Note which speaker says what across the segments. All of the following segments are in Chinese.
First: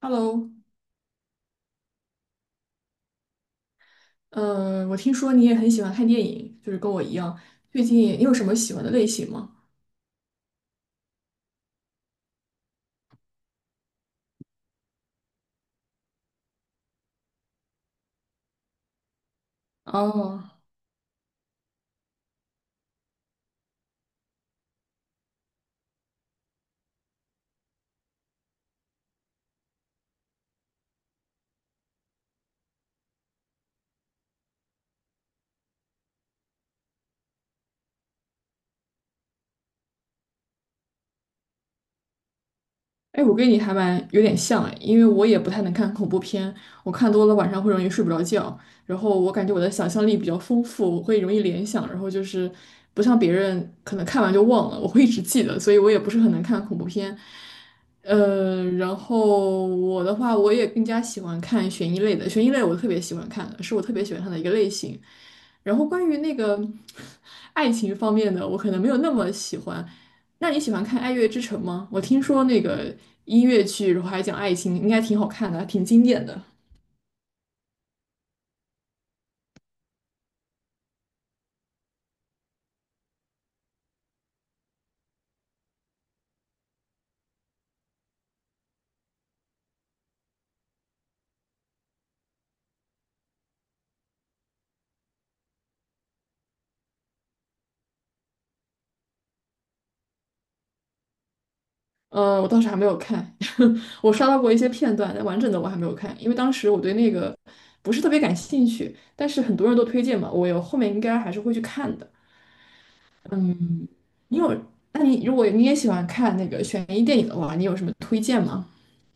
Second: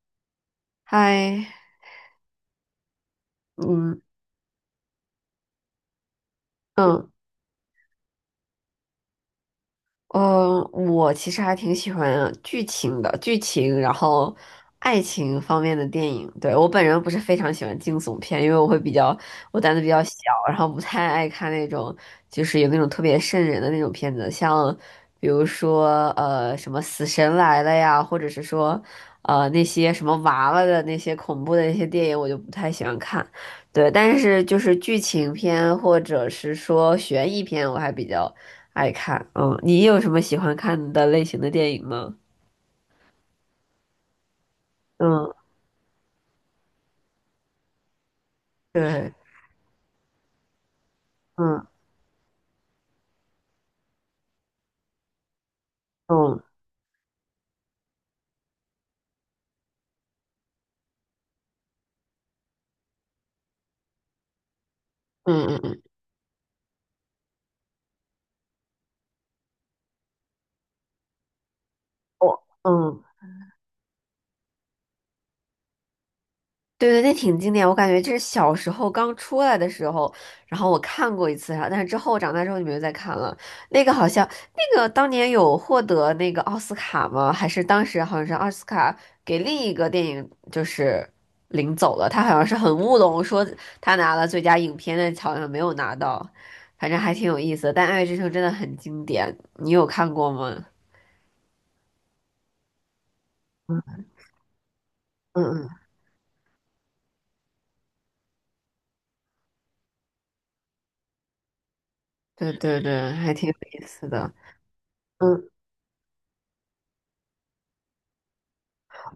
Speaker 1: Hello，
Speaker 2: 嗨，嗯
Speaker 1: 我听说你也很喜欢看电影，就是跟我
Speaker 2: 嗯，
Speaker 1: 一样。最近你有什么喜欢的类型吗？
Speaker 2: 我其实还挺喜欢剧情的，然后爱情方面的电影。对，我本人不是非常喜欢惊悚片，因为我胆子比较小，
Speaker 1: 哦，
Speaker 2: 然后不太爱看那种就是有那种特别瘆人的那种片子，像比如说什么《死神来了》呀，或者是说那些什么娃娃的那些恐怖的那些电影，我就不太喜欢看。对，但是就是剧情片或者是说悬疑片，我还比较爱看，嗯，你有什么喜欢看的类型的电影吗？
Speaker 1: 哎，我跟你还蛮有点像哎，因为我
Speaker 2: 嗯，
Speaker 1: 也不太能看恐怖片，我看多了晚上会容易睡不着觉。然
Speaker 2: 对，
Speaker 1: 后我感觉我的想象力比较丰富，我会容易联
Speaker 2: 嗯
Speaker 1: 想，然后就是不像别人可能看完就忘了，我会一直记得，所以我也不是很
Speaker 2: 嗯
Speaker 1: 能看恐怖片。然后我的话，我也更加喜欢看悬疑类的，悬疑类我特别喜欢看的，是我特别喜欢看的一个类型。
Speaker 2: 嗯嗯
Speaker 1: 然
Speaker 2: 嗯，
Speaker 1: 后关于那个 爱情方面的，我可能没有那么喜欢，那你喜欢看《爱乐之城》吗？我听
Speaker 2: 我
Speaker 1: 说那个
Speaker 2: 嗯。
Speaker 1: 音乐剧，然后还讲爱情，应该挺好看的，还挺经典的。
Speaker 2: 对对，那挺经典，我感觉这是小时候刚出来的时候，然后我看过一次然后但是之后长大之后就没有再看了。那个好像那个当年有获得那个奥斯卡吗？还是当时好像是奥斯卡给另一个电影就是领走了，他好像是很乌龙，说他拿了最佳影片，但好像没有拿到，反正还挺有意思的。但《爱乐之城》真的很经典，你有看过吗？
Speaker 1: 呃，我倒是还没有看，
Speaker 2: 嗯
Speaker 1: 我刷到过一些片段，但完整的
Speaker 2: 嗯，
Speaker 1: 我
Speaker 2: 嗯，
Speaker 1: 还没有看，因为当时我对那个不是特别感兴趣。但是很多人都推荐嘛，我有后面应该还是会去看的。
Speaker 2: 对对对，还挺有意思的。
Speaker 1: 你有？那你如果
Speaker 2: 嗯。
Speaker 1: 你也喜欢看那个悬疑电影的话，你有什么推荐吗？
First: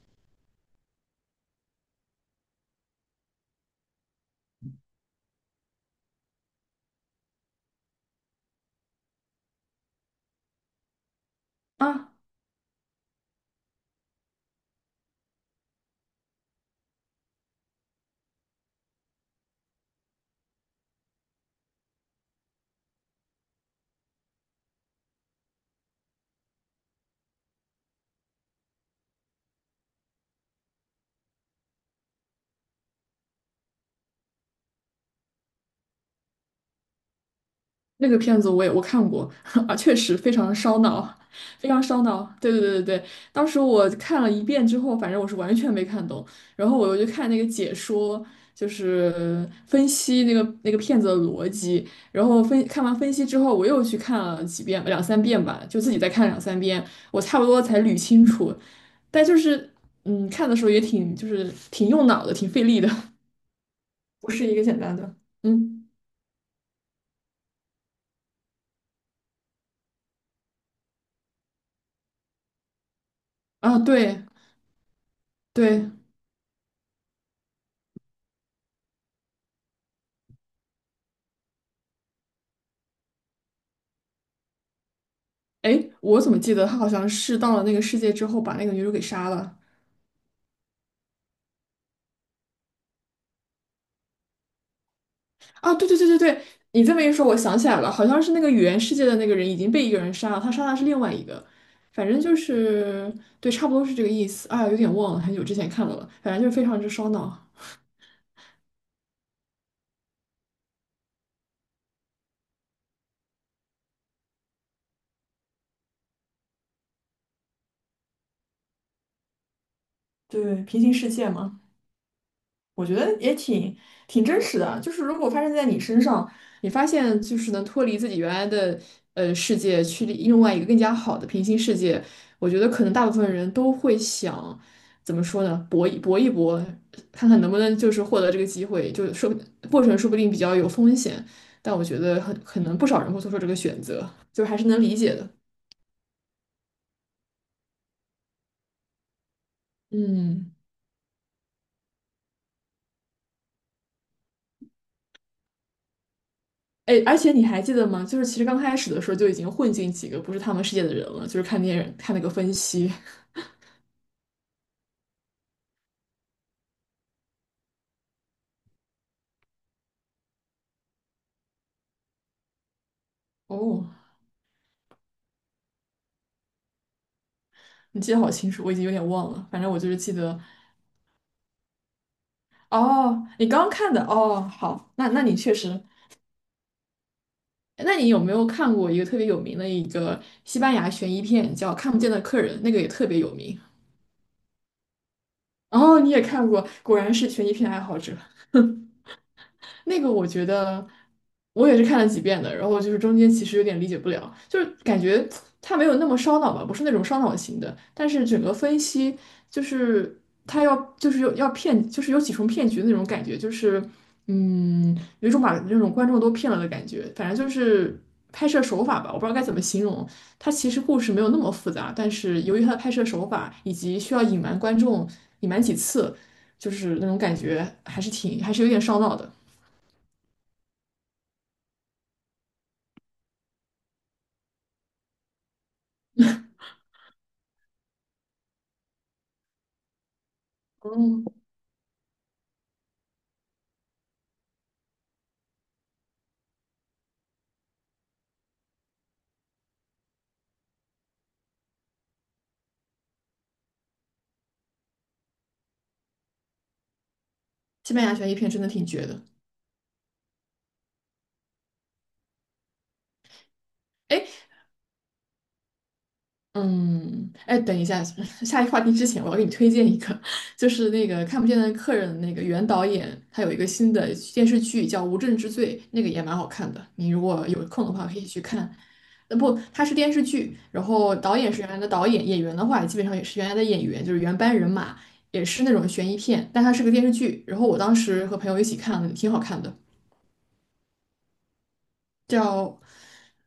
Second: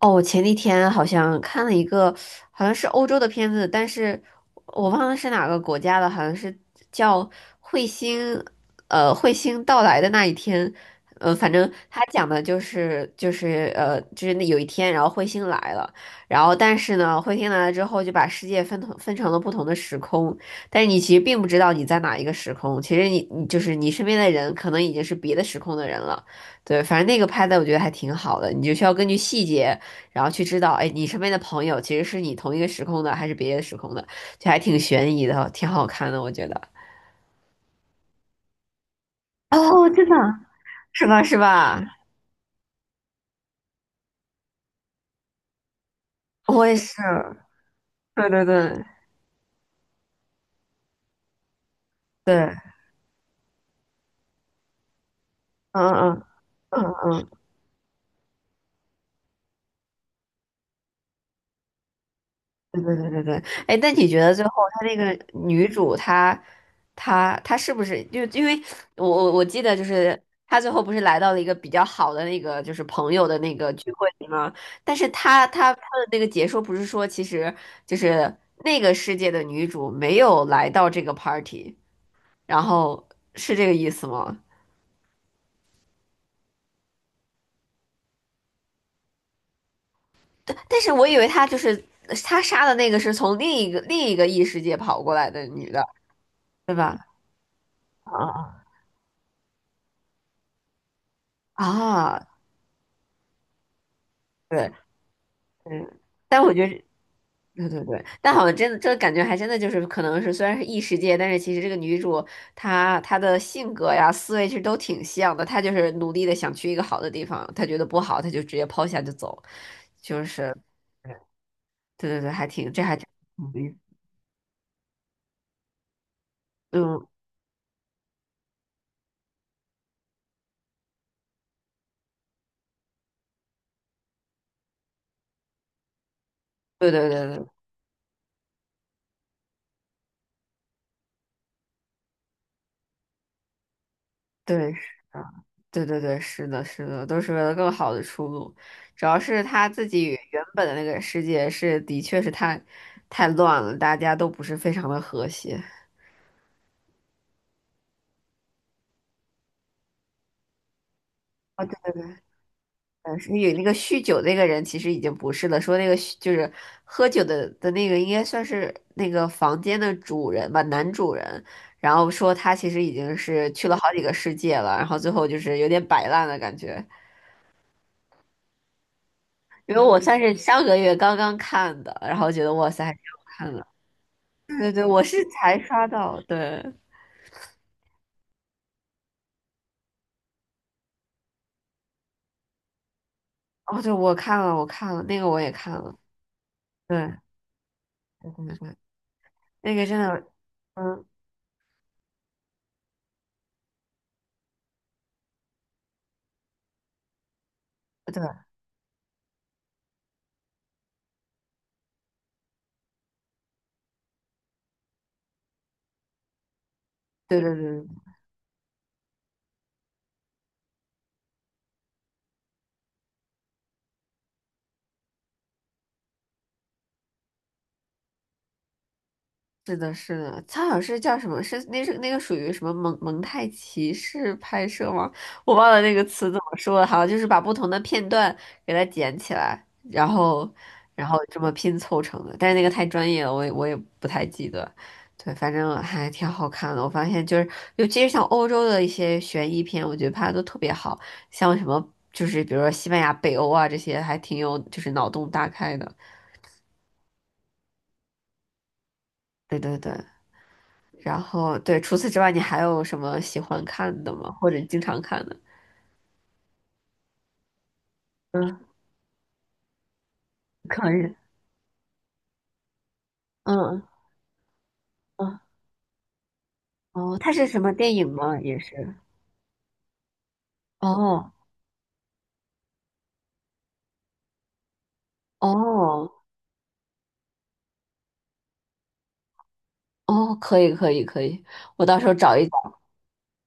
Speaker 2: 哦，我前几天好像看了一个，好像是欧洲的片子，但是我忘了是哪个国家的，好像是叫《彗星》，彗星到来的那一天，反正他
Speaker 1: 啊，
Speaker 2: 讲的就是那有一天，然后彗星来了，然后但是呢，彗星来了之后就把世界分成了不同的时空，但是你其实并不知道你在哪一个时空，其实你就是你身边的人可能已经是别的时空的人了，对，反正那个拍的我觉得还挺好的，你就需要根据细节。然后去知道，哎，你身边的朋友其实是你同一个时空的，还是别的时空的，就还挺悬疑的，挺好看的，我觉得。
Speaker 1: 那个片子我看过 啊，
Speaker 2: 哦，
Speaker 1: 确
Speaker 2: 真的
Speaker 1: 实非
Speaker 2: 啊？
Speaker 1: 常烧
Speaker 2: 是
Speaker 1: 脑，
Speaker 2: 吧？是
Speaker 1: 非
Speaker 2: 吧？
Speaker 1: 常烧脑。对对对对对，当时我看了一遍之后，反正我是完全没看懂。
Speaker 2: 我
Speaker 1: 然
Speaker 2: 也
Speaker 1: 后
Speaker 2: 是。
Speaker 1: 我就看那个解说，
Speaker 2: 对对
Speaker 1: 就
Speaker 2: 对
Speaker 1: 是分析那个片子的逻辑。然后
Speaker 2: 对，
Speaker 1: 分看完分析之后，我又去看了几遍，两三遍吧，就
Speaker 2: 嗯
Speaker 1: 自己再
Speaker 2: 嗯
Speaker 1: 看两三遍，
Speaker 2: 嗯
Speaker 1: 我
Speaker 2: 嗯。
Speaker 1: 差不多才捋清楚。但就是嗯，看的时候也挺就是挺用脑的，挺费力
Speaker 2: 对
Speaker 1: 的，
Speaker 2: 对对对对，哎，那你觉
Speaker 1: 不
Speaker 2: 得最
Speaker 1: 是
Speaker 2: 后
Speaker 1: 一个简
Speaker 2: 她那
Speaker 1: 单的。
Speaker 2: 个女
Speaker 1: 嗯
Speaker 2: 主她，她是不是就因为我记得就是她最后不是来到了一个比较好的那个就是朋友的那个
Speaker 1: 啊，
Speaker 2: 聚会
Speaker 1: 对
Speaker 2: 里吗？但是她
Speaker 1: 对。
Speaker 2: 的那个解说不是说其实就是那个世界的女主没有来到这个 party，然后是这个意思吗？
Speaker 1: 诶，我怎么记得他好像是到了那个世界之后，把那个女主给杀了。
Speaker 2: 但是我以为她就是她杀的那个是从另一个异世界跑过来的女
Speaker 1: 啊？
Speaker 2: 的，
Speaker 1: 对对对对对，
Speaker 2: 对
Speaker 1: 你这
Speaker 2: 吧？
Speaker 1: 么一说，我想起来了，好像是那个
Speaker 2: 啊
Speaker 1: 语言世界的那个人已经被一个人杀了，他杀的是另外一个，
Speaker 2: 啊
Speaker 1: 反正
Speaker 2: 啊！
Speaker 1: 就是对，差不多是这个意思。啊，
Speaker 2: 对。
Speaker 1: 有点忘了，很久之前看的
Speaker 2: 嗯，
Speaker 1: 了，反
Speaker 2: 但
Speaker 1: 正就
Speaker 2: 我
Speaker 1: 是
Speaker 2: 觉
Speaker 1: 非
Speaker 2: 得
Speaker 1: 常
Speaker 2: 是，
Speaker 1: 之烧脑。
Speaker 2: 对对对，但好像真的，这个感觉还真的就是，可能是虽然是异世界，但是其实这个女主她的性格呀、思维其实都挺像的。她就是努力的想去一个好的地方，她觉得不好，她就直接抛下就走，就是，
Speaker 1: 对，平行世界嘛。
Speaker 2: 对对对，
Speaker 1: 我觉
Speaker 2: 还挺
Speaker 1: 得也
Speaker 2: 有意
Speaker 1: 挺
Speaker 2: 思。
Speaker 1: 挺真实的，就是如果发生在你身上，你发
Speaker 2: 嗯，
Speaker 1: 现就是能脱离自己原来的世界，去另外一个更加好的平行世界，我觉得可能大部分人都会想，怎么说呢，搏一搏，
Speaker 2: 对对对
Speaker 1: 看看
Speaker 2: 对
Speaker 1: 能不能就是获得这个机会，就是说过程说不定比较有风险，但我觉得很可能不少人会做出这个选择，就还是
Speaker 2: 对，是
Speaker 1: 能理解
Speaker 2: 的，
Speaker 1: 的。
Speaker 2: 对对对，是的，是的，都是为了更好的出路。主要是她自己原
Speaker 1: 嗯，
Speaker 2: 本的那个世界是，的确是太乱了，大家都不是非常的和谐。
Speaker 1: 哎，而且你还记得吗？就是其实刚开始的时候就已经混进几个不是他们世界的人了，就是看
Speaker 2: 哦，
Speaker 1: 电
Speaker 2: 对
Speaker 1: 影看那个分析。
Speaker 2: 的，是有那个酗酒那个人其实已经不是了，说那个就是喝酒的那个应该算是那个房间的主人吧，男主人，然后说他其实已经是去了好
Speaker 1: 哦，
Speaker 2: 几个世界了，然后最后就是有点摆烂的感觉，
Speaker 1: 你记得好清楚，我已经有点忘了。反正
Speaker 2: 因
Speaker 1: 我
Speaker 2: 为
Speaker 1: 就是
Speaker 2: 我
Speaker 1: 记
Speaker 2: 算是
Speaker 1: 得，
Speaker 2: 上个月刚刚看的，然后觉得哇塞还挺好
Speaker 1: 哦，你
Speaker 2: 看
Speaker 1: 刚
Speaker 2: 的，
Speaker 1: 刚看的，哦，
Speaker 2: 对对对，
Speaker 1: 好，
Speaker 2: 我
Speaker 1: 那
Speaker 2: 是
Speaker 1: 那你确
Speaker 2: 才
Speaker 1: 实，
Speaker 2: 刷到，对，
Speaker 1: 那你有没有看过一个特别有名的一个西班牙悬疑片，叫《看不见的客人》，那个也特别有名。
Speaker 2: 哦对，我看了那个我也看了，
Speaker 1: 哦，你也看过，果
Speaker 2: 对
Speaker 1: 然是悬疑片爱好者。
Speaker 2: 对对对，那个真
Speaker 1: 那个我
Speaker 2: 的，
Speaker 1: 觉得
Speaker 2: 嗯，
Speaker 1: 我也是看了几遍的，然后就是中间其实有点理解不了，就是感觉它没有那么烧脑吧，不是那种烧脑型的，但是整
Speaker 2: 对
Speaker 1: 个分析就是它要就是有要骗，就是有几重骗局的那种感觉，就是嗯，有一种把那种观众都骗了的感觉，反
Speaker 2: 对
Speaker 1: 正就
Speaker 2: 对对对。
Speaker 1: 是拍摄手法吧，我不知道该怎么形容。它其实故事没有那么复杂，但是由于它的拍摄手法以及需要隐瞒观众隐瞒几次，就是那种感觉还是有点烧脑的。
Speaker 2: 是的，是的，他好像是叫什么？是那个属于什么蒙太奇式拍摄吗？我忘了那个词怎么说了，好像就是把不同的片段给它剪起来，然后
Speaker 1: 嗯，
Speaker 2: 这么拼凑成的。但是那个太专业了，我也不太记得。对，反正还挺好看的。我发现就是，尤其是像欧洲的一些悬疑片，我觉得拍的都特别好，像什么就是比如说西班牙、北欧啊这些，还挺有就是脑洞大开的。
Speaker 1: 西班牙悬疑片真的挺绝的。
Speaker 2: 对对对。然后对，除此之外，你还有什么喜欢看的
Speaker 1: 哎，
Speaker 2: 吗？或者经常看的？
Speaker 1: 嗯，哎，等一下，
Speaker 2: 嗯，
Speaker 1: 下一话题之前，我要给你推荐一个，就是
Speaker 2: 可
Speaker 1: 那
Speaker 2: 以。
Speaker 1: 个《看不见的客人》那个原导演，他有一个
Speaker 2: 嗯
Speaker 1: 新的电视剧叫《无证
Speaker 2: 嗯
Speaker 1: 之罪》，那个也蛮好看的。你
Speaker 2: 哦，
Speaker 1: 如
Speaker 2: 它是
Speaker 1: 果
Speaker 2: 什
Speaker 1: 有
Speaker 2: 么
Speaker 1: 空的
Speaker 2: 电
Speaker 1: 话，
Speaker 2: 影
Speaker 1: 可以
Speaker 2: 吗？
Speaker 1: 去
Speaker 2: 也
Speaker 1: 看。
Speaker 2: 是。
Speaker 1: 呃，不，它是电视剧，然后
Speaker 2: 哦
Speaker 1: 导演是原来的导演，演员的话基本上也是原来的演员，就是原班人马，也是那种
Speaker 2: 哦
Speaker 1: 悬疑片，但它是个电视剧。然后我当时和朋友一起看了，挺好看的，
Speaker 2: 哦，可以可以可以，我到时候找一找。
Speaker 1: 叫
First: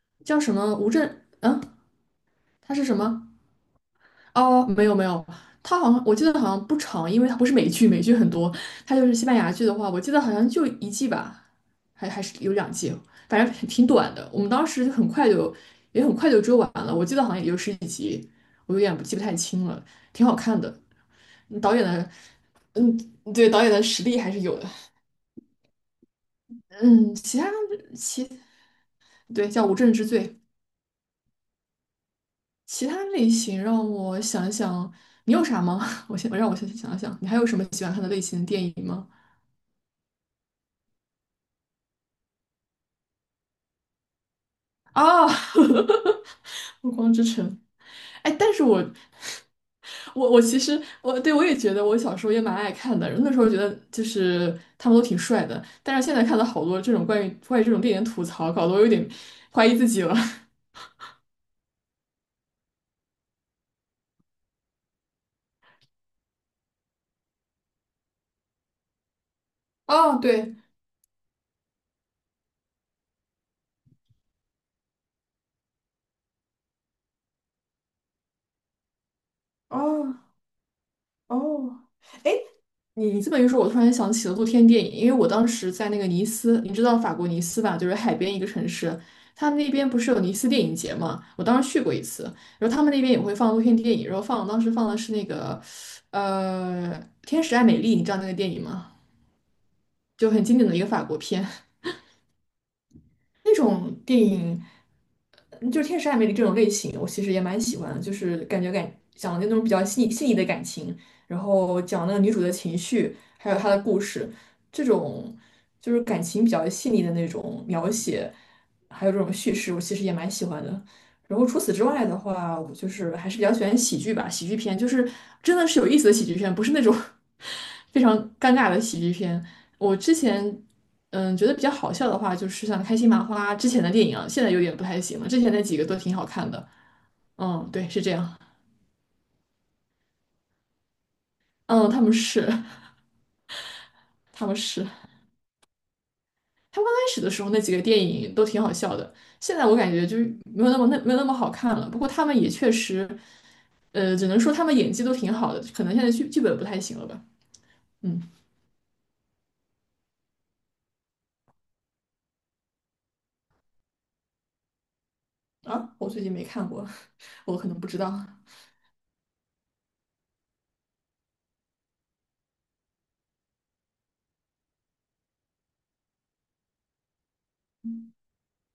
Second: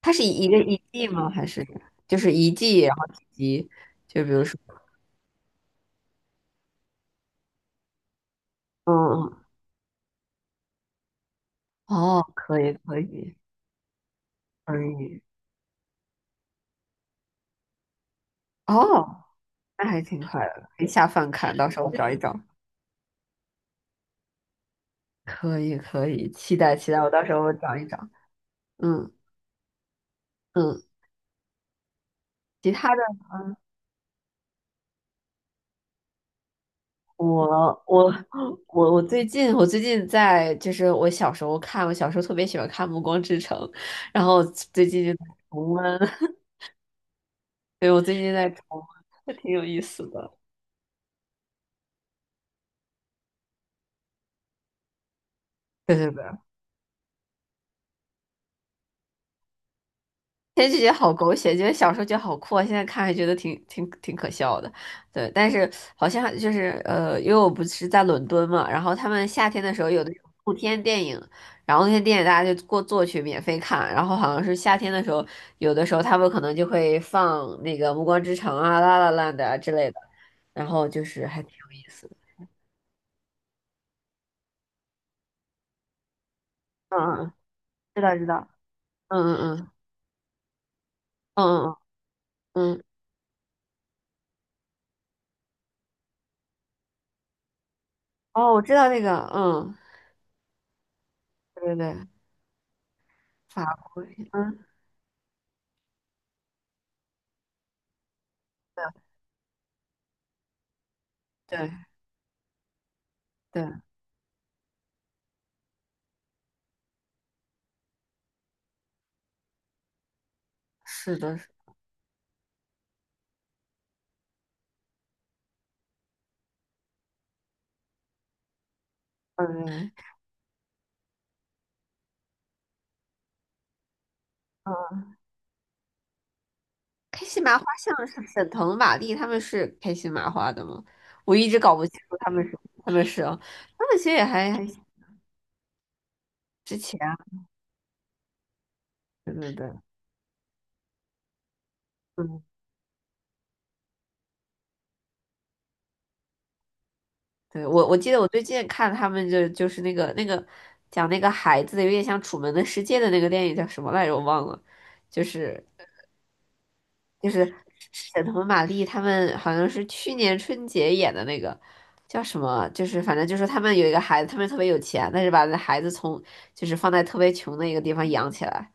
Speaker 2: 它是
Speaker 1: 叫
Speaker 2: 一
Speaker 1: 什
Speaker 2: 个
Speaker 1: 么
Speaker 2: 一
Speaker 1: 《无
Speaker 2: 季
Speaker 1: 证》，
Speaker 2: 吗？还是就是一
Speaker 1: 它
Speaker 2: 季，
Speaker 1: 是
Speaker 2: 然
Speaker 1: 什
Speaker 2: 后几
Speaker 1: 么？
Speaker 2: 集？就比如说，
Speaker 1: 哦，没有没有，它好像我记得好像不长，因为它不是美剧，美剧很多，
Speaker 2: 嗯
Speaker 1: 它就是西班
Speaker 2: 嗯，
Speaker 1: 牙剧的话，我记得好像就一季吧，还
Speaker 2: 哦，
Speaker 1: 还是有
Speaker 2: 可以
Speaker 1: 两季，
Speaker 2: 可以
Speaker 1: 反正挺短的。我们当
Speaker 2: 可
Speaker 1: 时就很
Speaker 2: 以，
Speaker 1: 快就也很快就追完了，我记得好像也就十几集，我有点记不
Speaker 2: 哦，
Speaker 1: 太清了，
Speaker 2: 那还挺
Speaker 1: 挺好
Speaker 2: 快
Speaker 1: 看
Speaker 2: 的，
Speaker 1: 的。
Speaker 2: 可以下饭看，
Speaker 1: 嗯
Speaker 2: 到
Speaker 1: 导
Speaker 2: 时
Speaker 1: 演
Speaker 2: 候我找
Speaker 1: 的，
Speaker 2: 一找。
Speaker 1: 嗯，对，导演的实力还是有的。
Speaker 2: 可以可以，期待期待，我
Speaker 1: 嗯，
Speaker 2: 到时
Speaker 1: 其
Speaker 2: 候
Speaker 1: 他
Speaker 2: 我找一找。
Speaker 1: 其
Speaker 2: 嗯
Speaker 1: 对叫《无证之罪》，
Speaker 2: 嗯，其
Speaker 1: 其
Speaker 2: 他的。
Speaker 1: 他类型让我想想，你有啥吗？我先我让我先想想，你还有什么
Speaker 2: 我
Speaker 1: 喜欢看的
Speaker 2: 我
Speaker 1: 类型的电影
Speaker 2: 我我
Speaker 1: 吗？
Speaker 2: 最近我最近在就是我小时候看，我小时候特别喜欢看《暮光之城》，然后最近就在
Speaker 1: 啊，
Speaker 2: 重温，
Speaker 1: 暮光之城，
Speaker 2: 对，我最近
Speaker 1: 哎，
Speaker 2: 在
Speaker 1: 但
Speaker 2: 重
Speaker 1: 是我
Speaker 2: 温，还挺有意思
Speaker 1: 我
Speaker 2: 的。
Speaker 1: 我其实我也觉得我小时候也蛮爱看的，那时候觉得就是他们都挺帅的，
Speaker 2: 对
Speaker 1: 但是
Speaker 2: 对
Speaker 1: 现在
Speaker 2: 对。
Speaker 1: 看到好多这种关于这种电影吐槽，搞得我有点怀疑自己了。
Speaker 2: 前觉得好狗血，觉得小时候觉得好酷啊，现在看还觉得挺可笑的。对，但是好像就是因为我不是在伦敦嘛，然后他们夏天的时候有的
Speaker 1: 哦，
Speaker 2: 露
Speaker 1: 对，
Speaker 2: 天电影，然后那些电影大家就过坐去免费看，然后好像是夏天的时候，有的时候他们可能就会放那个《暮光之城》啊、《La l 的啊之类的，
Speaker 1: 哦
Speaker 2: 然后就是还挺
Speaker 1: 哦，
Speaker 2: 有意思的。
Speaker 1: 哎，你你这么一说，我突然想起了露天电影，因为我当时在那个尼斯，你知道
Speaker 2: 嗯
Speaker 1: 法
Speaker 2: 嗯，
Speaker 1: 国
Speaker 2: 嗯
Speaker 1: 尼斯吧，就是
Speaker 2: 知
Speaker 1: 海
Speaker 2: 道知
Speaker 1: 边一个
Speaker 2: 道，
Speaker 1: 城市，
Speaker 2: 嗯
Speaker 1: 他们
Speaker 2: 嗯
Speaker 1: 那边不是有尼斯电影节嘛，我
Speaker 2: 嗯
Speaker 1: 当时
Speaker 2: 嗯
Speaker 1: 去过一次，然
Speaker 2: 嗯
Speaker 1: 后
Speaker 2: 嗯，
Speaker 1: 他
Speaker 2: 嗯
Speaker 1: 们那边也会放露天电影，然后放当时放的是那个，呃，《天使爱美丽》，你知道那个电
Speaker 2: 哦，我
Speaker 1: 影
Speaker 2: 知
Speaker 1: 吗？
Speaker 2: 道那个，嗯，
Speaker 1: 就很经典的一个法国片。
Speaker 2: 对对对，
Speaker 1: 那
Speaker 2: 法
Speaker 1: 种
Speaker 2: 国，
Speaker 1: 电影，
Speaker 2: 嗯，
Speaker 1: 就是《天使爱美丽》这种类型，我其实也蛮喜欢的，就是感觉感
Speaker 2: 对
Speaker 1: 讲的那种比较细腻的感情，然
Speaker 2: 对。
Speaker 1: 后讲那个女主的情绪，还有
Speaker 2: 对，
Speaker 1: 她的故事，这种就是感情比较细腻的那种描写，还有这种叙事，我其实也蛮喜欢的。
Speaker 2: 是的，
Speaker 1: 然后
Speaker 2: 是
Speaker 1: 除此之外的话，我就是还是比较喜欢喜剧吧，喜剧片就是真的是有意思的喜剧片，不是那种 非常尴尬的喜剧片。
Speaker 2: 嗯
Speaker 1: 我之前嗯觉得比较好笑的话，就是像开心麻花之前的电影啊，现在有点不太
Speaker 2: 嗯，
Speaker 1: 行了。之前那几个都挺好看的。
Speaker 2: 开心麻花
Speaker 1: 嗯，对，
Speaker 2: 像
Speaker 1: 是这
Speaker 2: 是
Speaker 1: 样。
Speaker 2: 沈腾、马丽他们是开心麻花的吗？我一直搞不
Speaker 1: 嗯，
Speaker 2: 清
Speaker 1: 他们
Speaker 2: 楚他
Speaker 1: 是
Speaker 2: 们是啊，他们其实也
Speaker 1: 他们
Speaker 2: 还
Speaker 1: 是
Speaker 2: 之
Speaker 1: 他们刚
Speaker 2: 前啊，
Speaker 1: 开始的时候那几个电影都挺好笑的，
Speaker 2: 对对
Speaker 1: 现在
Speaker 2: 对，
Speaker 1: 我感觉就是没有那么那没有那么好看了。不过他们
Speaker 2: 嗯，
Speaker 1: 也确实，呃，只能说他们演技都挺好的，可能现在剧本不太行了吧。
Speaker 2: 对我记得
Speaker 1: 嗯
Speaker 2: 我最近看他们就是那个讲那个孩子的有点像《楚门的世界》的那个电影叫什么来着，我忘了，就是
Speaker 1: 啊，我最近没看过，
Speaker 2: 就是
Speaker 1: 我可能不知
Speaker 2: 沈
Speaker 1: 道。
Speaker 2: 腾、马丽他们好像是去年春节演的那个叫什么，就是反正就是他们有一个孩子，他们特别有钱，但是把那孩子从就是放在特别穷的一个地方养起来，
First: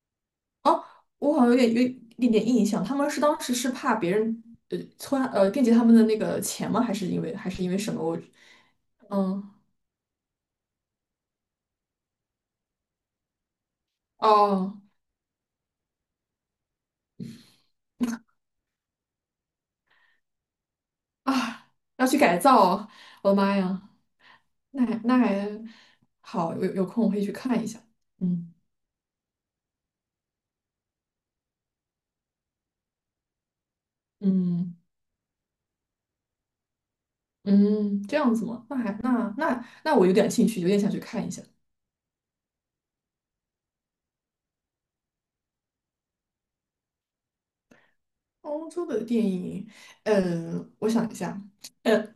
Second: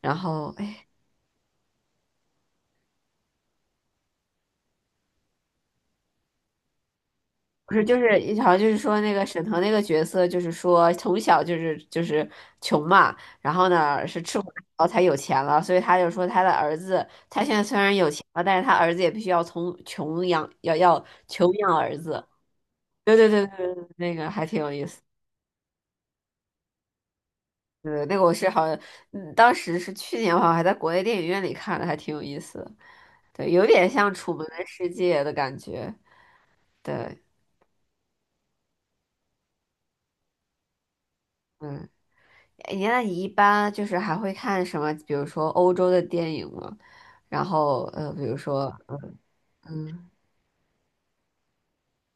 Speaker 2: 然后
Speaker 1: 哦，
Speaker 2: 哎。
Speaker 1: 我好像有一点点印象，他们是当时是怕别人呃穿呃惦记他们的那个钱吗？还是因
Speaker 2: 不
Speaker 1: 为
Speaker 2: 是，
Speaker 1: 什
Speaker 2: 就
Speaker 1: 么？
Speaker 2: 是
Speaker 1: 我
Speaker 2: 好像就是说那个沈
Speaker 1: 嗯
Speaker 2: 腾那个角色，就是说从小就是穷嘛，然后呢是吃苦耐
Speaker 1: 哦
Speaker 2: 劳才有钱了，所以他就说他的儿子，他现在虽然有钱了，但是他儿子也必须要从穷养，要穷
Speaker 1: 啊，
Speaker 2: 养儿
Speaker 1: 要去
Speaker 2: 子。
Speaker 1: 改造哦，
Speaker 2: 对对
Speaker 1: 我的
Speaker 2: 对
Speaker 1: 妈
Speaker 2: 对对，
Speaker 1: 呀，
Speaker 2: 那个还挺有意
Speaker 1: 那还
Speaker 2: 思。
Speaker 1: 那还好，有空我会去看一下。
Speaker 2: 对，那个我是
Speaker 1: 嗯
Speaker 2: 好像，嗯，当时是去年，好像还在国内电影院里看的，还挺有意思的。对，有点像《楚门的
Speaker 1: 嗯
Speaker 2: 世界》的感觉。对，
Speaker 1: 嗯，这样子吗？那还那那那我有点兴趣，有点想去看一下
Speaker 2: 嗯，哎，那你一般就是还会看什么？比如说欧洲的电影吗？然后，比如
Speaker 1: 欧
Speaker 2: 说，
Speaker 1: 洲的电影。
Speaker 2: 嗯，
Speaker 1: 呃，我想一下。嗯。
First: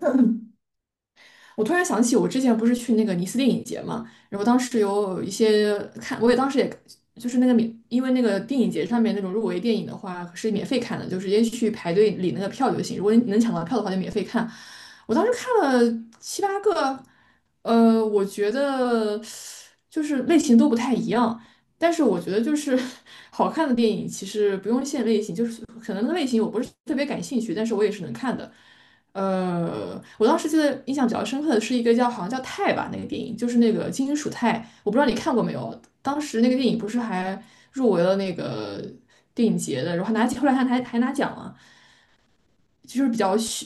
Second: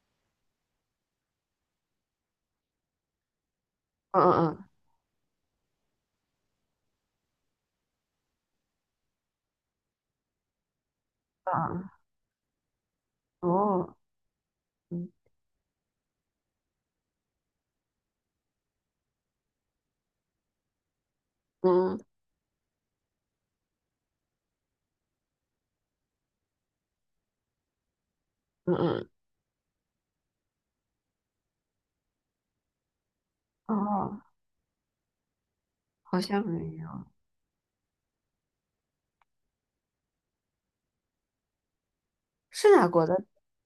Speaker 1: 我突然想起，我之前不是去那个尼斯电影节嘛，
Speaker 2: 嗯
Speaker 1: 然后当
Speaker 2: 嗯
Speaker 1: 时有一些看，我当时就是那个免，因为那个电影节上面那种入围电影的话是免费看的，就直接去
Speaker 2: 嗯
Speaker 1: 排队领那个票就行。如果你能
Speaker 2: 嗯，嗯
Speaker 1: 抢到票的话，
Speaker 2: 哦，
Speaker 1: 就免费看。
Speaker 2: 嗯
Speaker 1: 我当时看了七八个，我觉得就是类型都不太一样，但是
Speaker 2: 嗯
Speaker 1: 我觉得就是 好看的电影其实不用限类型，就是可能那个类型我不是特别感兴趣，但是我也是能看的。
Speaker 2: 嗯嗯，嗯
Speaker 1: 我当时记得印象比较深刻的是一个叫好像叫泰吧那个电影，就是那个金
Speaker 2: 哦，
Speaker 1: 属泰，我不知道你看过没有。
Speaker 2: 好
Speaker 1: 当时
Speaker 2: 像
Speaker 1: 那个电
Speaker 2: 没
Speaker 1: 影
Speaker 2: 有，
Speaker 1: 不是还入围了那个电影节的，然后拿后来还拿奖了，
Speaker 2: 是哪
Speaker 1: 就
Speaker 2: 国
Speaker 1: 是
Speaker 2: 的？
Speaker 1: 比较虚，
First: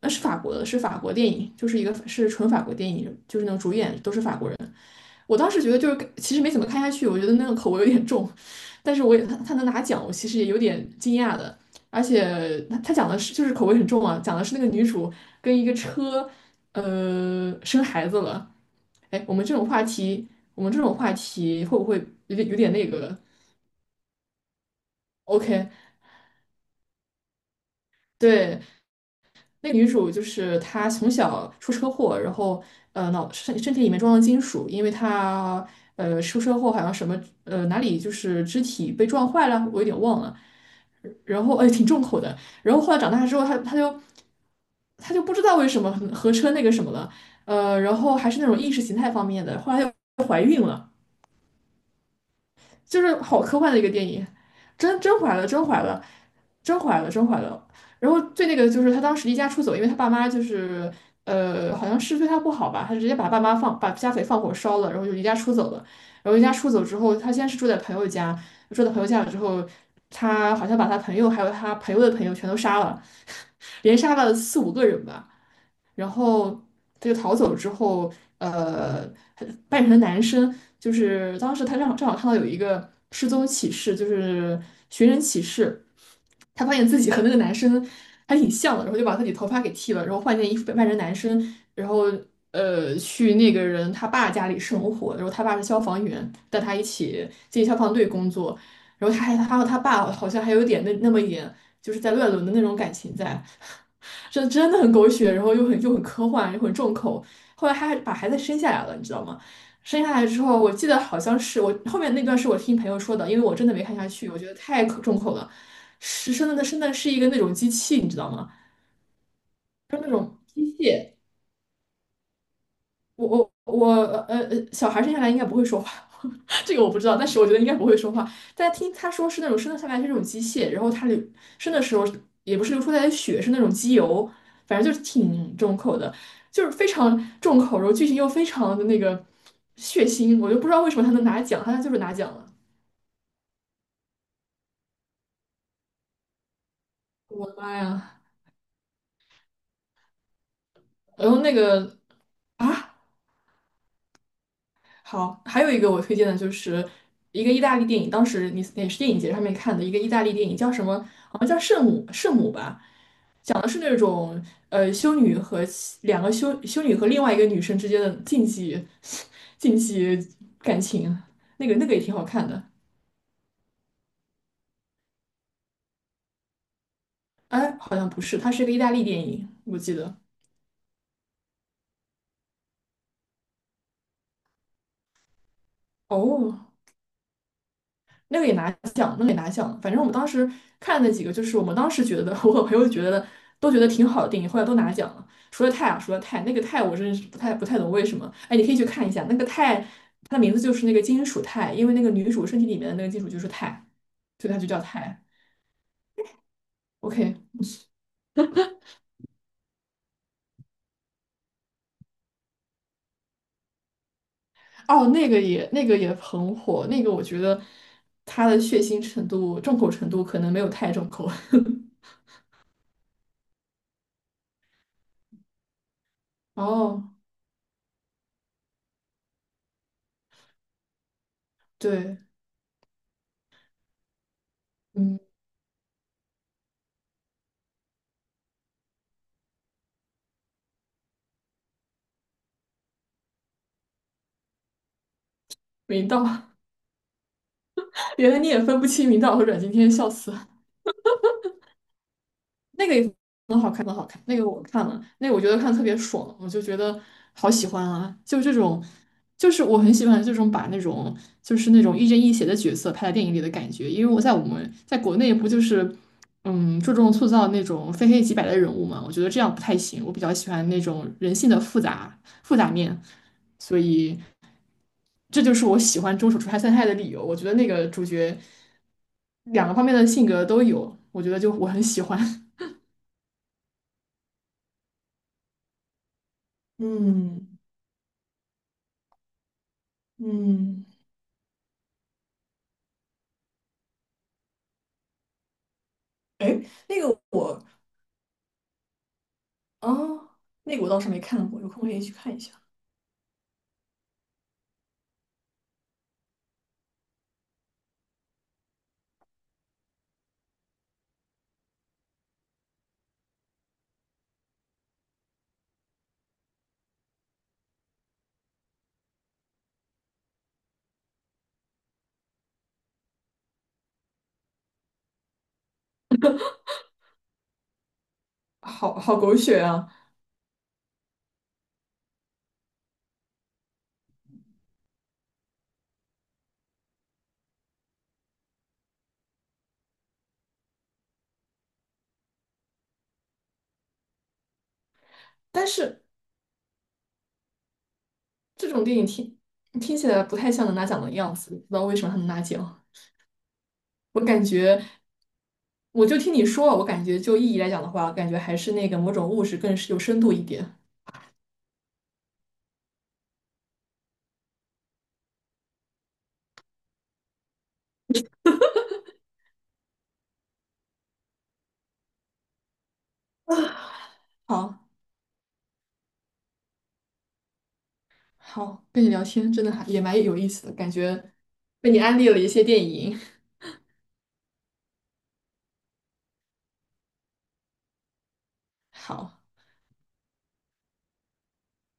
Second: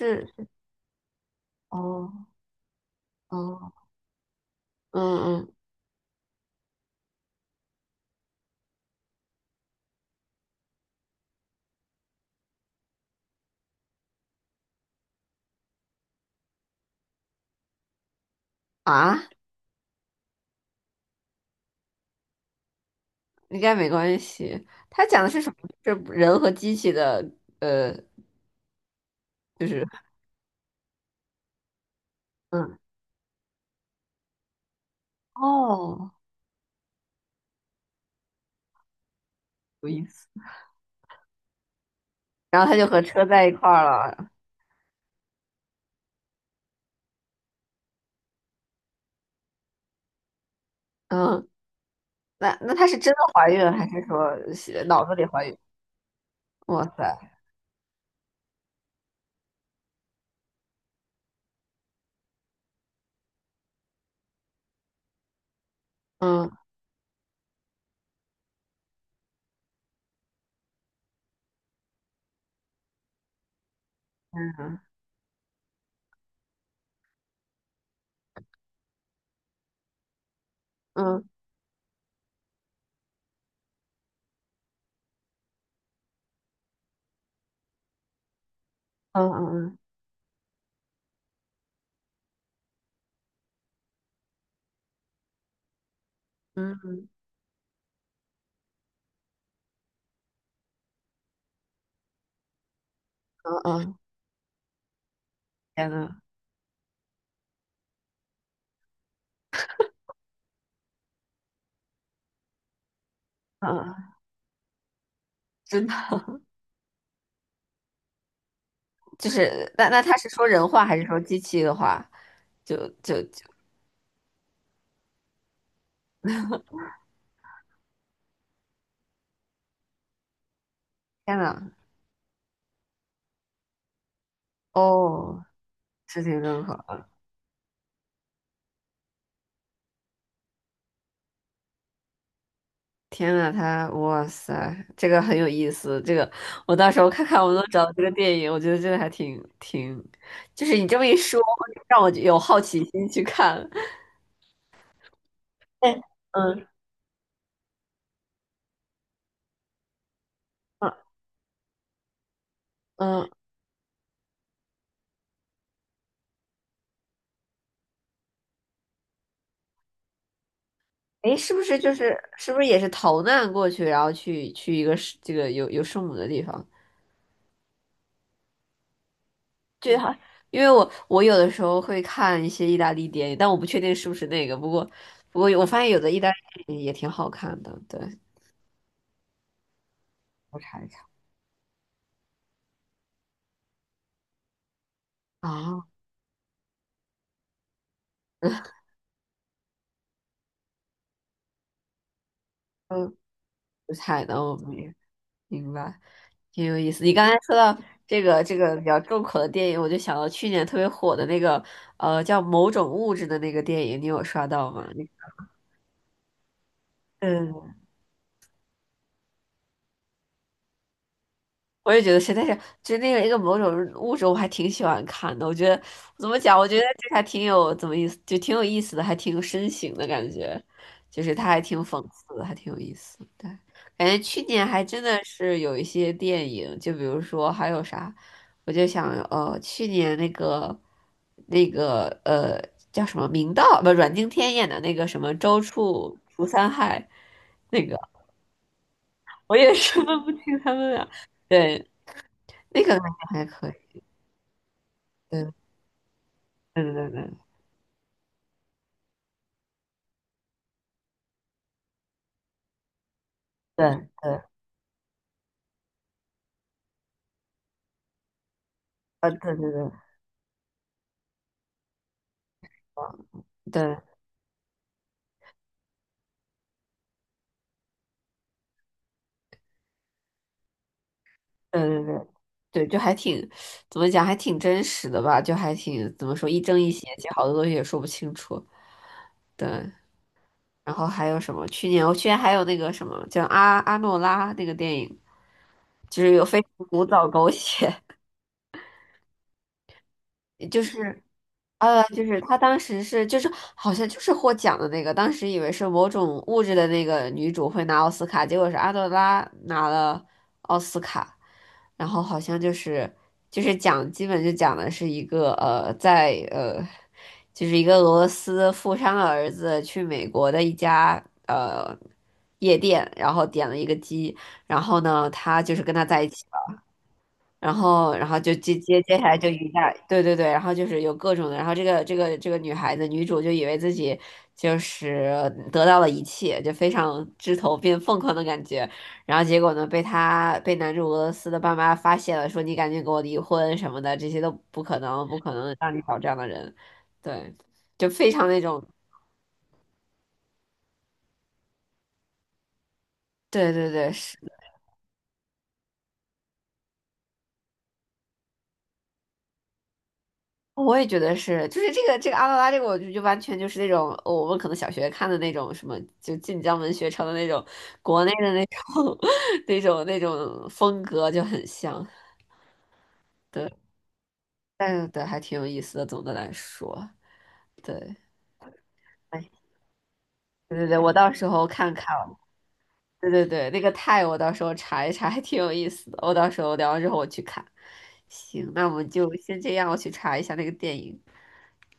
Speaker 1: 呃是法国的，是法国电影，就是一个
Speaker 2: 哦
Speaker 1: 是纯法国电影，就是那种
Speaker 2: 哦，
Speaker 1: 主演都是法国人。
Speaker 2: 嗯
Speaker 1: 我当
Speaker 2: 嗯
Speaker 1: 时觉得就是其实没怎么看下去，我觉得那个口味有点重，但是我也他能拿奖，我其实也有点惊讶的。而且他讲的是就是口味很重啊，讲的是那个女主跟一个车，呃，生孩子了。哎，
Speaker 2: 啊。
Speaker 1: 我们这种话题会不会有点那个
Speaker 2: 应该没关系。他讲的是什么？
Speaker 1: ？OK,
Speaker 2: 是人和机器的，呃，
Speaker 1: 对，
Speaker 2: 就
Speaker 1: 那
Speaker 2: 是
Speaker 1: 女主就是她从小出车祸，然后
Speaker 2: 嗯，
Speaker 1: 呃身体里面装了金属，因为她
Speaker 2: 哦，
Speaker 1: 呃出车祸好像什么呃哪里就是肢体被撞坏了，我有
Speaker 2: 有
Speaker 1: 点
Speaker 2: 意
Speaker 1: 忘
Speaker 2: 思。
Speaker 1: 了。然后哎挺重口的，
Speaker 2: 然后
Speaker 1: 然
Speaker 2: 他
Speaker 1: 后
Speaker 2: 就
Speaker 1: 后来
Speaker 2: 和
Speaker 1: 长
Speaker 2: 车
Speaker 1: 大之后，
Speaker 2: 在一块儿了。
Speaker 1: 她就不知道为什么合车那个什么了，呃，然后还是那种意识形态方面的，后来又
Speaker 2: 嗯，那他是
Speaker 1: 就
Speaker 2: 真
Speaker 1: 是
Speaker 2: 的
Speaker 1: 好
Speaker 2: 怀
Speaker 1: 科
Speaker 2: 孕
Speaker 1: 幻的一
Speaker 2: 还
Speaker 1: 个
Speaker 2: 是
Speaker 1: 电影，
Speaker 2: 说是
Speaker 1: 真
Speaker 2: 脑子
Speaker 1: 真
Speaker 2: 里
Speaker 1: 怀
Speaker 2: 怀
Speaker 1: 了，
Speaker 2: 孕？
Speaker 1: 真怀了，
Speaker 2: 哇塞，
Speaker 1: 真怀了。然后最那个的就是他当时离家出走，因为他爸妈就是呃，好像是对他不好吧，他直接把爸妈放把家给放火烧了，然后就离家出走了。然后离家
Speaker 2: 嗯
Speaker 1: 出走之后，他先是住在朋友家，住在朋友家了之后，他好像把他朋友还有他朋友的朋友全都杀了，连杀了四五
Speaker 2: 嗯
Speaker 1: 个人吧。然后他就逃走之后，呃，扮成男生，就
Speaker 2: 嗯
Speaker 1: 是当时他正好看到有一个失踪启事，就是寻人启事，他发现自己和那个男生还挺像的，然后就把自
Speaker 2: 嗯
Speaker 1: 己头发给
Speaker 2: 嗯
Speaker 1: 剃了，然后换件衣服扮成男生，然后呃去那个人他爸家里生活，然后他爸是消防员，带他一
Speaker 2: 嗯
Speaker 1: 起进消防队工作，然后他和他爸好像还有点那么一点就是在乱伦的那种感情在。
Speaker 2: 嗯嗯，
Speaker 1: 真的很狗血，然后又很
Speaker 2: 天
Speaker 1: 又很
Speaker 2: 呐，
Speaker 1: 科幻，又很重口。后来他还把孩子生下来了，你知道吗？生下来之后，我记得好像是我后面那段是我听朋友说的，因为我真的没
Speaker 2: 嗯，
Speaker 1: 看下去，我觉得太可重口了。
Speaker 2: 真的。
Speaker 1: 是生的，生的是一个那种机器，你知道吗？
Speaker 2: 就是那他是说人话还是说机器的话？就就
Speaker 1: 我
Speaker 2: 就
Speaker 1: 我我呃呃，小孩生下来应该不会说话，这个我不知道，但是我觉得应该不会说话。但听他说是那种生的下来是那种机械，然后
Speaker 2: 天呐，
Speaker 1: 生的时候也不是流出来的血，是那种机油，反正就是
Speaker 2: 哦，
Speaker 1: 挺重口的，
Speaker 2: 事情真
Speaker 1: 就是非
Speaker 2: 好。
Speaker 1: 常重口，然后剧情又非常的那个血腥，我就不知道为什么他能拿奖，他就是拿奖了，
Speaker 2: 天呐，他哇塞，这个很有意思。这个我到时候看看
Speaker 1: 我
Speaker 2: 我
Speaker 1: 的
Speaker 2: 能
Speaker 1: 妈
Speaker 2: 找到这个
Speaker 1: 呀！
Speaker 2: 电影，我觉得这个还挺，就是你这么一
Speaker 1: 然后
Speaker 2: 说，
Speaker 1: 那个
Speaker 2: 让我有好奇
Speaker 1: 啊，
Speaker 2: 心去看。
Speaker 1: 好，还有一个
Speaker 2: 哎，
Speaker 1: 我推荐的就
Speaker 2: 嗯
Speaker 1: 是一个意大利电影，当时你也是电影节上面看的一个意大利电影，叫什
Speaker 2: 嗯
Speaker 1: 么？好像叫《圣母》，圣母吧，
Speaker 2: 嗯，
Speaker 1: 讲的是那种呃修女和其两个修女和另外一个女生之间的禁忌 禁忌感情，
Speaker 2: 哎，是不
Speaker 1: 那个
Speaker 2: 是
Speaker 1: 那个
Speaker 2: 就
Speaker 1: 也挺
Speaker 2: 是
Speaker 1: 好看
Speaker 2: 是不
Speaker 1: 的。
Speaker 2: 是也是逃难过去，然后去一个是这个有圣母的地方？
Speaker 1: 哎，好像不是，它是一个意大利电影，我记
Speaker 2: 对哈，
Speaker 1: 得。
Speaker 2: 因为我有的时候会看一些意大利电影，但我不确定是不是那个。不过我发现有的意大利
Speaker 1: 哦，
Speaker 2: 电影也挺好看的，对，
Speaker 1: 那个也拿奖，那个也拿奖。反正我们当时
Speaker 2: 我查一
Speaker 1: 看
Speaker 2: 查
Speaker 1: 的那几个，就是我们当时觉得，我和朋友觉得都觉得挺好的电影，后来都拿奖了。除了
Speaker 2: 啊。
Speaker 1: 泰啊，除了泰，那个泰我真是不太懂为什么。
Speaker 2: 嗯
Speaker 1: 哎，你可以去看一下，那个泰，它的名字就是那个金属钛，因为那个女主身体里 面的那个
Speaker 2: 不
Speaker 1: 金属就是钛，
Speaker 2: 的，
Speaker 1: 所以
Speaker 2: 我
Speaker 1: 它就叫
Speaker 2: 明
Speaker 1: 钛。
Speaker 2: 明白，挺有意思。你刚才
Speaker 1: OK,
Speaker 2: 说到这个比较重口的电影，我就想到去年特别火的那个叫《某种物质》的那个电影，你有刷到吗？你
Speaker 1: 哦，那个也那个也很火，那个我觉得
Speaker 2: 对，
Speaker 1: 它的血腥程度、重口程度可能没有泰重口。
Speaker 2: 我也 觉得是，但是就那个一个某种物种，我还挺喜欢看的。我觉得怎么讲，我觉得这个
Speaker 1: 哦，
Speaker 2: 还挺有怎么意思，就挺有意思的，还挺有深情的感觉，就是它还挺讽
Speaker 1: 对，
Speaker 2: 刺的，还挺有意思。对，感觉去年还真的
Speaker 1: 嗯，
Speaker 2: 是有一些电影，就比如说还有啥，我就想去年那个叫什么明道不阮经天演的那个什么《周
Speaker 1: 明
Speaker 2: 处除
Speaker 1: 道，
Speaker 2: 三害》，那个
Speaker 1: 原来你也分不清明道和
Speaker 2: 我
Speaker 1: 阮经
Speaker 2: 也
Speaker 1: 天，
Speaker 2: 是
Speaker 1: 笑
Speaker 2: 分不
Speaker 1: 死。
Speaker 2: 清他们俩。对，那
Speaker 1: 那个
Speaker 2: 个
Speaker 1: 也
Speaker 2: 感觉还
Speaker 1: 很
Speaker 2: 可
Speaker 1: 好看，很
Speaker 2: 以，
Speaker 1: 好看。那个我看了，那个我觉得
Speaker 2: 对
Speaker 1: 看得特别爽，我就觉
Speaker 2: 对对
Speaker 1: 得
Speaker 2: 对对对
Speaker 1: 好喜欢啊！就这种，就是我很喜欢这种把那种就是那种亦正亦邪的角色拍在电影里的感觉。
Speaker 2: 对，
Speaker 1: 因为我们在国内不就是嗯注重塑造那种非黑即白的人物嘛，我觉
Speaker 2: 啊
Speaker 1: 得这
Speaker 2: 对
Speaker 1: 样不
Speaker 2: 对
Speaker 1: 太
Speaker 2: 对
Speaker 1: 行。我比较喜欢那种人性的复杂面，
Speaker 2: 啊
Speaker 1: 所
Speaker 2: 对，
Speaker 1: 以这就是我喜欢《中手出差三太》的理由。我觉得那个主角两个方面的性格都有，我觉得就我
Speaker 2: 对
Speaker 1: 很喜
Speaker 2: 对对
Speaker 1: 欢。
Speaker 2: 对 对，就还挺怎么讲，还挺真实的吧，就还挺怎么说一正一邪，其实好多
Speaker 1: 嗯。
Speaker 2: 东西也说不清楚。对，
Speaker 1: 嗯，
Speaker 2: 然后还有什么？去年还有那个什么叫阿诺拉那个电影，就是有
Speaker 1: 哎，
Speaker 2: 非常
Speaker 1: 那
Speaker 2: 古
Speaker 1: 个
Speaker 2: 早狗
Speaker 1: 我，
Speaker 2: 血。
Speaker 1: 啊，那
Speaker 2: 就
Speaker 1: 个我倒是没
Speaker 2: 是
Speaker 1: 看过，有空可以去
Speaker 2: 就
Speaker 1: 看一
Speaker 2: 是
Speaker 1: 下。
Speaker 2: 她当时是就是好像就是获奖的那个，当时以为是某种物质的那个女主会拿奥斯卡，结果是阿德拉拿了奥斯卡，然后好像就是就是讲，基本就讲的是一个在就是一个俄罗斯富商的儿子去美国的一家夜店，然后点了一个鸡，然后呢他就是跟他在一起。然后，然后就接
Speaker 1: 好
Speaker 2: 接
Speaker 1: 好
Speaker 2: 接下
Speaker 1: 狗
Speaker 2: 来就
Speaker 1: 血
Speaker 2: 一
Speaker 1: 啊！
Speaker 2: 下，对对对，然后就是有各种的，然后这个女孩子女主就以为自己就是得到了一切，就非常枝头变凤凰的感觉，然后结果呢被她被男主俄罗斯的爸妈发现了，说你赶紧给我离婚什么的，这些都不可能，不可
Speaker 1: 但
Speaker 2: 能让你
Speaker 1: 是
Speaker 2: 找这样的人，对，就非常那
Speaker 1: 这种
Speaker 2: 种，
Speaker 1: 电影听起来不太像能拿奖的样子，不知道为什么他能拿奖。
Speaker 2: 对对对，
Speaker 1: 我
Speaker 2: 是。
Speaker 1: 感觉，我就听你说，我感觉就意义来讲的话，感觉还是那个某种物质更是有深度一点。
Speaker 2: 哦，我也觉得是，就是这个阿拉拉这个，我就完全就是那种，哦我们可能小学看的那种什么，就晋江文学城的那种国内的那种 那种风格就很像，对，
Speaker 1: 好，
Speaker 2: 但是对还挺有意思的。总的来说，对，
Speaker 1: 好，跟你聊
Speaker 2: 哎，
Speaker 1: 天真的还也蛮有意思的，
Speaker 2: 对对
Speaker 1: 感
Speaker 2: 对，我到
Speaker 1: 觉
Speaker 2: 时候
Speaker 1: 被
Speaker 2: 看
Speaker 1: 你
Speaker 2: 看，
Speaker 1: 安利了一些电影。
Speaker 2: 对对对，那个泰我到时候查一查，还挺有意思的。我到时候聊完之后我去看。行，那我 们就
Speaker 1: 好，
Speaker 2: 先这样，我去查一下那个电影。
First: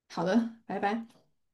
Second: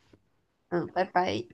Speaker 1: 好的，拜
Speaker 2: 嗯，拜
Speaker 1: 拜。
Speaker 2: 拜。